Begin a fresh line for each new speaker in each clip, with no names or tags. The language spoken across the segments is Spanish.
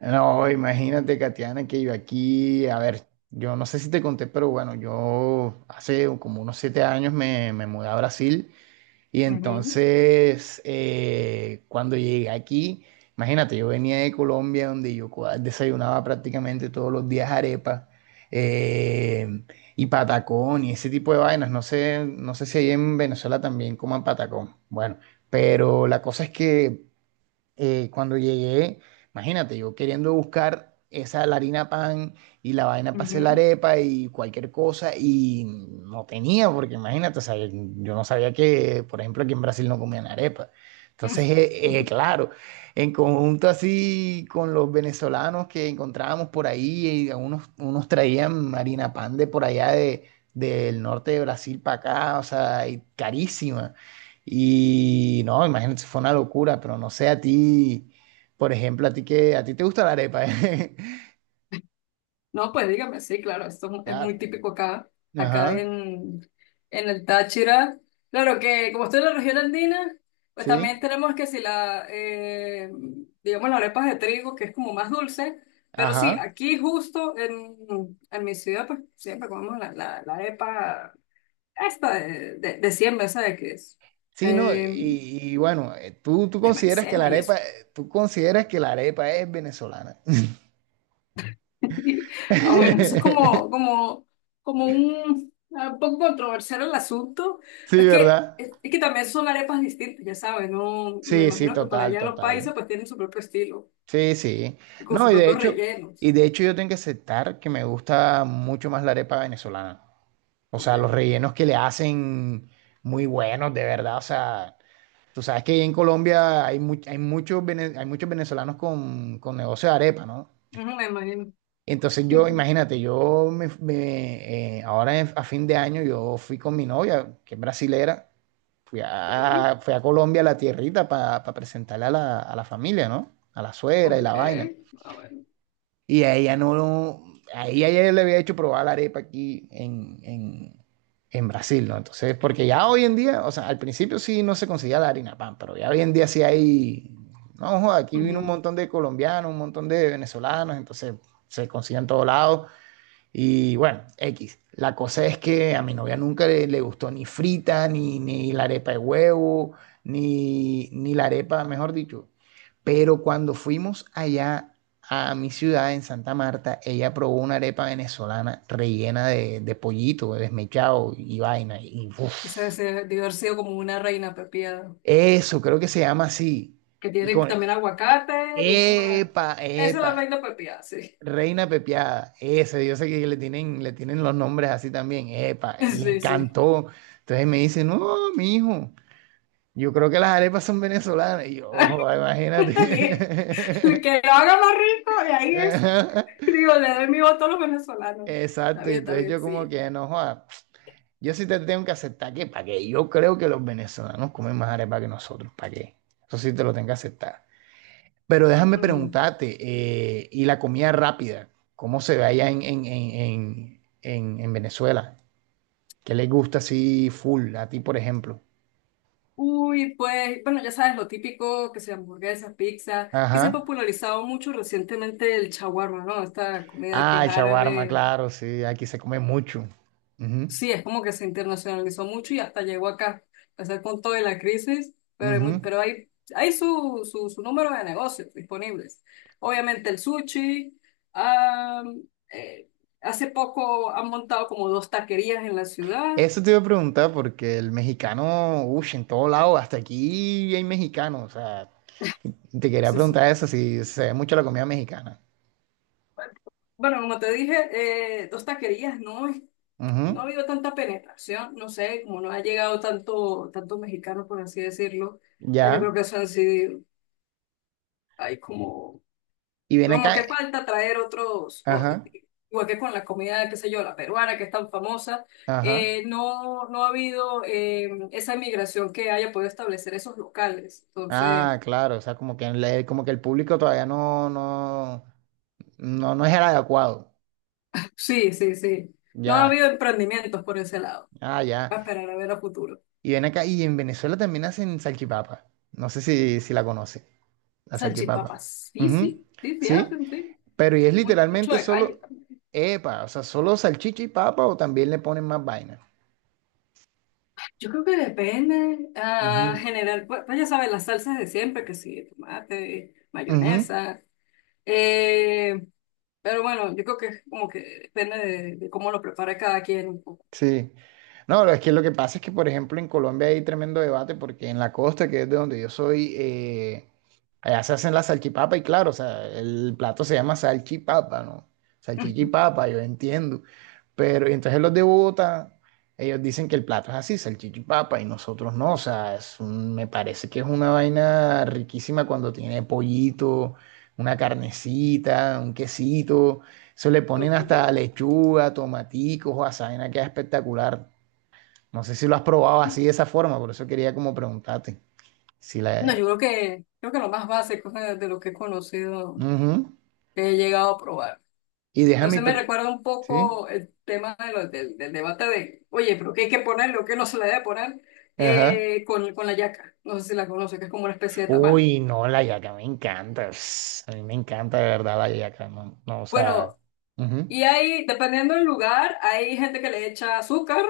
No, imagínate, Katiana, que yo aquí, a ver, yo no sé si te conté, pero bueno, yo hace como unos 7 años me mudé a Brasil y
Ujú,
entonces cuando llegué aquí, imagínate, yo venía de Colombia donde yo desayunaba prácticamente todos los días arepa, eh, y patacón y ese tipo de vainas. No sé si ahí en Venezuela también coman patacón. Bueno, pero la cosa es que cuando llegué, imagínate, yo queriendo buscar esa la harina pan y la vaina para hacer la
ujú.
arepa y cualquier cosa y no tenía, porque imagínate, o sea, yo no sabía que, por ejemplo, aquí en Brasil no comían arepa. Entonces, claro, en conjunto así con los venezolanos que encontrábamos por ahí, y unos traían harina pan de por allá de, del norte de Brasil para acá, o sea, y carísima. Y no, imagínate, fue una locura, pero no sé a ti, por ejemplo, a ti que a ti te gusta la arepa, ¿eh?
No, pues dígame, sí, claro, esto es es
Claro.
muy típico acá, acá
Ajá.
en el Táchira. Claro que como estoy en la región andina, pues también
Sí.
tenemos que si digamos, las arepas de trigo, que es como más dulce, pero sí,
Ajá.
aquí justo en mi ciudad, pues siempre comemos la arepa esta de siembra, ¿sabes? Qué es
Sí, no, y,
eh,
y bueno, tú, tú
de
consideras que la
maicena y
arepa,
eso.
tú consideras que la arepa es venezolana.
Ah, bueno, eso es como un poco controversial el asunto. Es
Sí,
que,
¿verdad?
es, que también son arepas distintas, ya sabes, ¿no? Me
Sí, sí,
imagino que para
total,
allá los países
total.
pues tienen su propio estilo
Sí, sí.
y con
No,
sus
y de
propios
hecho, y
rellenos.
de hecho yo tengo que aceptar que me gusta mucho más la arepa venezolana. O
Ok.
sea, los rellenos que le hacen muy buenos, de verdad. O sea, tú sabes que en Colombia hay muchos venezolanos con negocio de arepa, ¿no?
Ujú, me imagino.
Entonces yo, imagínate, yo me, me, ahora en- a fin de año yo fui con mi novia, que es brasilera, fui
Okay,
a, fui a Colombia, a la tierrita, para presentarle a la familia, ¿no? A la suegra
ok.
y la vaina.
Ah, bueno.
Y a ella no, no- a ella ya le había hecho probar la arepa aquí en Brasil, ¿no? Entonces, porque ya hoy en día, o sea, al principio sí no se conseguía la harina pan, pero ya hoy en día sí hay, no, joda, aquí vino un
Ujú.
montón de colombianos, un montón de venezolanos, entonces se consigue en todos lados. Y bueno, X. La cosa es que a mi novia nunca le gustó ni frita, ni la arepa de huevo, ni la arepa, mejor dicho. Pero cuando fuimos allá a mi ciudad, en Santa Marta, ella probó una arepa venezolana rellena de pollito, de desmechado y vaina. Y uf,
Esa debe haber sido como una reina pepiada,
eso, creo que se llama así.
que
Y
tiene
con,
también aguacate y es como una...
epa,
Esa es
epa,
la reina pepiada, sí.
Reina Pepiada, ese, yo sé que le tienen los nombres así también, epa, le
Sí, sí.
encantó. Entonces me dice, no, mijo, yo creo que las arepas son venezolanas. Y yo, ojo,
Bien. El
imagínate.
que lo haga más rico, y ahí es,
Ajá,
digo, le doy mi voto a los venezolanos.
exacto, y
Está
entonces
bien,
yo como
sí.
que, no, joda, yo sí te tengo que aceptar que, ¿para qué? Yo creo que los venezolanos comen más arepa que nosotros, ¿para qué? Eso sí te lo tengo que aceptar. Pero déjame
Ujú.
preguntarte, ¿y la comida rápida? ¿Cómo se ve allá en Venezuela? ¿Qué les gusta así full? A ti, por ejemplo.
Uy, pues, bueno, ya sabes, lo típico, que sea hamburguesa, pizza, que se ha
Ajá.
popularizado mucho recientemente el shawarma, ¿no? Esta comida que
Ah,
es
el shawarma,
árabe.
claro, sí, aquí se come mucho. Ujú,
Sí, es como que se internacionalizó mucho y hasta llegó acá, a ser con toda la crisis, pero
ujú.
hay, hay su número de negocios disponibles. Obviamente el sushi, am, eh, hace poco han montado como dos taquerías en la ciudad.
Eso te iba a preguntar porque el mexicano, uy, en todo lado, hasta aquí hay mexicanos. O sea, te quería
Sí,
preguntar
sí.
eso, si se ve mucho la comida mexicana.
Bueno, como te dije, dos taquerías
Ujú,
no ha habido tanta penetración, no sé, como no ha llegado tanto, tanto mexicano, por así decirlo. Ah, yo creo
ya.
que hay como...
Y ven
Como
acá.
que falta traer
Ajá,
igual que con la comida, qué sé yo, la peruana, que es tan famosa,
ajá.
no, no ha habido esa migración que haya podido establecer esos locales. Entonces,
Ah, claro, o sea, como que, como que el público todavía no es el adecuado.
sí, sí, sí. No ha habido
Ya,
emprendimientos por ese lado.
ah, ya.
Va a esperar a ver a futuro.
Y ven acá, y en Venezuela también hacen salchipapa. No sé si la conoce, la salchipapa.
Salchipapas, sí,
Ujú,
sí, sí, sí
sí,
hacen, sí.
pero y es
Mucho
literalmente
de calle
solo,
también.
epa, o sea, solo salchicha y papa o también le ponen más vaina.
Yo creo que depende, ah,
Ujú,
general, pues, pues ya sabes, las salsas de siempre, que sí, tomate,
ujú.
mayonesa. Eh, pero bueno, yo creo que es como que depende de cómo lo prepare cada quien un poco.
Sí. No, es que lo que pasa es que, por ejemplo, en Colombia hay tremendo debate porque en la costa, que es de donde yo soy, allá se hacen la salchipapa y claro, o sea, el plato se llama salchipapa, ¿no? Salchicha y papa, yo entiendo. Pero y entonces los de Bogotá, ellos dicen que el plato es así, salchicha y papa, y nosotros no, o sea, me parece que es una vaina riquísima cuando tiene pollito, una carnecita, un quesito. Eso le ponen
Ok.
hasta lechuga, tomaticos, o azaina, queda espectacular. No sé si lo has probado así de esa forma, por eso quería como preguntarte. Si
No,
la...
yo creo que lo más básico de lo que he conocido,
Ujú.
que he llegado a probar.
Y
Pero
déjame...
sí me recuerda un
¿Sí?
poco el tema de del debate de, oye, pero ¿qué hay que poner, lo que no se le debe poner
Ajá.
con la yaca? No sé si la conoce, que es como una especie de tamal.
Uy, no, la yaca me encanta. Ps, a mí me encanta de verdad la yaca. No, no, o sea...
Bueno,
ujú.
y ahí, dependiendo del lugar, hay gente que le echa azúcar,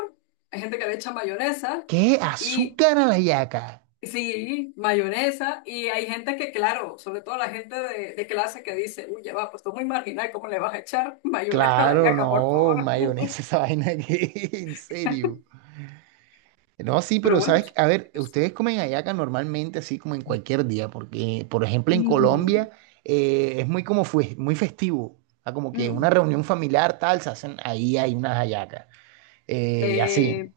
hay gente que le echa mayonesa.
¿Qué?
Y
¿Azúcar a la yaca?
sí, mayonesa. Y hay gente que, claro, sobre todo la gente de clase que dice, uy, ya va, pues esto es muy marginal, ¿cómo le vas a echar mayonesa a la
Claro,
yaca, por
no,
favor?
mayonesa esa vaina que... En serio. No, sí,
Pero
pero
bueno,
sabes,
sí.
a ver, ustedes comen hallaca normalmente así como en cualquier día, porque por ejemplo en
Mm,
Colombia, es muy festivo, ah, como que una
mm.
reunión familiar tal, se hacen, ahí hay unas hallacas, y así.
Eh,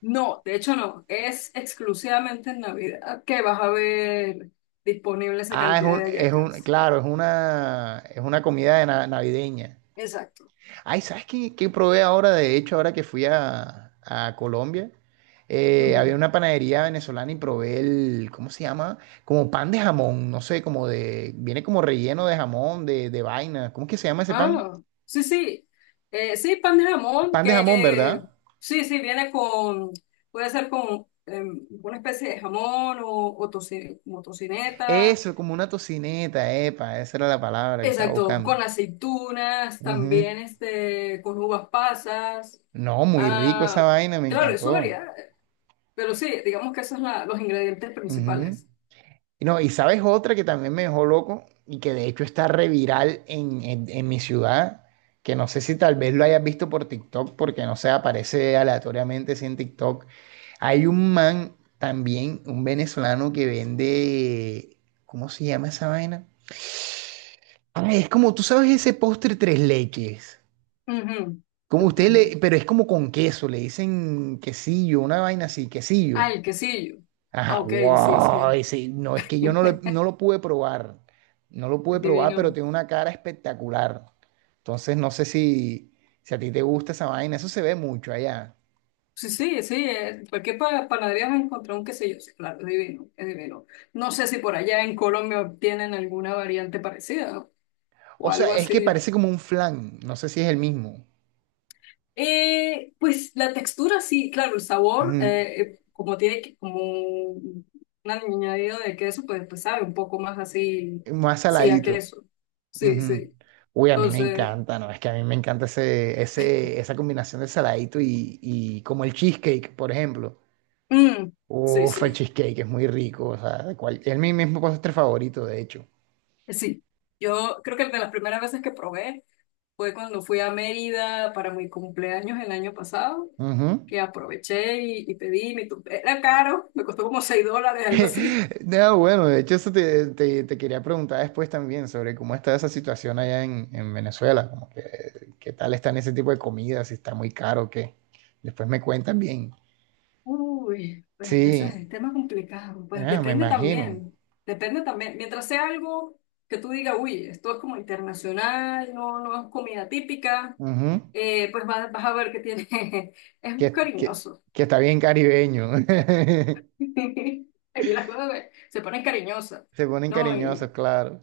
no, de hecho no, es exclusivamente en Navidad que vas a ver disponible esa
Ah,
cantidad de hallacas.
claro, es una comida de navideña.
Exacto.
Ay, ¿sabes qué probé ahora? De hecho, ahora que fui a Colombia, había una panadería venezolana y probé el, ¿cómo se llama? Como pan de jamón, no sé, como de, viene como relleno de jamón, de vaina. ¿Cómo es que se llama ese pan?
Ah, sí, sí. Sí, pan de jamón,
Pan de jamón,
que
¿verdad?
sí, sí, viene con, puede ser con una especie de jamón o como tocineta.
Eso, como una tocineta, epa, esa era la palabra que estaba
Exacto,
buscando.
con aceitunas, también
Ujú.
este, con uvas pasas.
No, muy rico esa
Ah,
vaina, me
claro, es su
encantó.
variedad, pero sí, digamos que esos son los ingredientes
Ujú.
principales.
Y no, y sabes otra que también me dejó loco y que de hecho está reviral en mi ciudad, que no sé si tal vez lo hayas visto por TikTok, porque no sé, aparece aleatoriamente sí, en TikTok. Hay un man también, un venezolano que vende, ¿cómo se llama esa vaina? Ah, es como, tú sabes ese postre tres leches,
Ujú.
como
El
usted
tres
le,
leches.
pero es como con queso, le dicen quesillo, una vaina así, quesillo.
Ah, el quesillo. Ah,
Ajá,
ok, sí,
wow,
sí.
no, es que yo no lo, no lo pude probar, no lo pude probar, pero
Adivino.
tiene una cara espectacular. Entonces no sé si a ti te gusta esa vaina, eso se ve mucho allá.
Sí, sí, sí, cualquier panadería vas a encontrar un quesillo, sí, claro, es divino, es divino. No sé si por allá en Colombia tienen alguna variante parecida o
O sea,
algo
es que
así.
parece como un flan, no sé si es el mismo,
Pues la textura sí, claro, el sabor,
ujú,
como tiene como un añadido de queso, pues, pues sabe un poco más así,
más
sí, a
saladito.
queso. Sí,
Ujú.
sí.
Uy, a mí me
Entonces,
encanta, ¿no? Es que a mí me encanta esa combinación de saladito y como el cheesecake, por ejemplo.
mm, sí,
Uf, el
sí,
cheesecake es muy rico, o sea, es mi mismo postre favorito, de hecho.
sí. Yo creo que de las primeras veces que probé, fue cuando fui a Mérida para mi cumpleaños el año pasado,
Ujú.
que aproveché y pedí era caro, me costó como $6, algo así.
No, bueno, de hecho eso te quería preguntar después también sobre cómo está esa situación allá en Venezuela, como que, qué tal están ese tipo de comidas, si está muy caro o qué. Después me cuentan bien.
Uy, pues ya sabes,
Sí,
el tema es complicado. Pues
ah, me
depende
imagino.
también, depende también. Mientras sea algo que tú digas, uy, esto es como internacional, no, no es comida típica,
Ujú.
pues vas, vas a ver que tiene,
Que,
es
que,
cariñoso.
que está bien caribeño.
Aquí las cosas se ponen cariñosas,
Se ponen
¿no?
cariñosos,
Y
claro.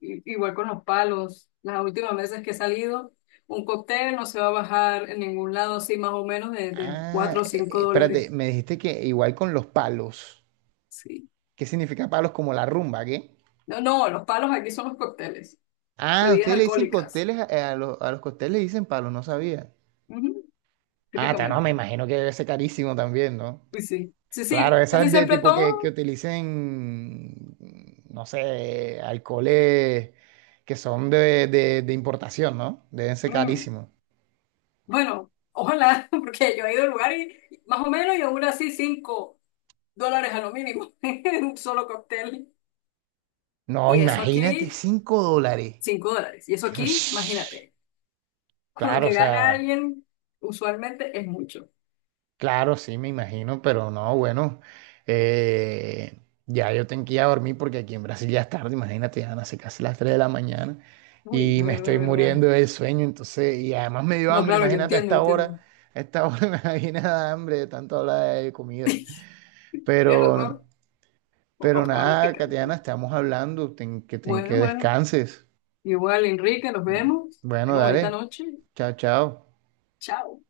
igual con los palos, las últimas veces que he salido, un cóctel no se va a bajar en ningún lado, así más o menos de
Ah,
4 o cinco
espérate,
dólares.
me dijiste que igual con los palos.
Sí.
¿Qué significa palos como la rumba, qué?
No, no, los palos aquí son los cócteles,
Ah,
bebidas
ustedes le dicen
alcohólicas.
cócteles, a los cócteles le dicen palos, no sabía.
Ujú,
Ah, no, me
típicamente.
imagino que debe ser carísimo también, ¿no?
Pues sí, sí,
Claro,
sí, casi
esas de
siempre
tipo que
todo.
utilicen, no sé, alcoholes que son de importación, ¿no? Deben ser
Mm.
carísimos.
Bueno, ojalá, porque yo he ido al lugar y más o menos y aún así $5 a lo mínimo en un solo cóctel.
No,
Y eso
imagínate,
aquí,
$5.
$5. Y eso aquí,
Ush.
imagínate. Con lo
Claro, o
que gana
sea.
alguien usualmente es mucho.
Claro, sí, me imagino, pero no, bueno, eh, ya yo tengo que ir a dormir porque aquí en Brasil ya es tarde, imagínate, ya van a ser casi las 3 de la mañana
Uy, es
y me
verdad,
estoy
verdad.
muriendo del sueño, entonces, y además me dio
No,
hambre,
claro, yo
imagínate a
entiendo,
esta hora,
entiendo.
a esta hora me da bien a hambre de tanto hablar de comida,
Tienes
pero,
razón. Vamos a
pero
probar un
nada,
picadillo.
Katiana, estamos hablando, que
Bueno, bueno.
descanses,
Igual, Enrique, nos vemos.
bueno,
Tenga bonita
dale,
noche.
chao, chao.
Chao.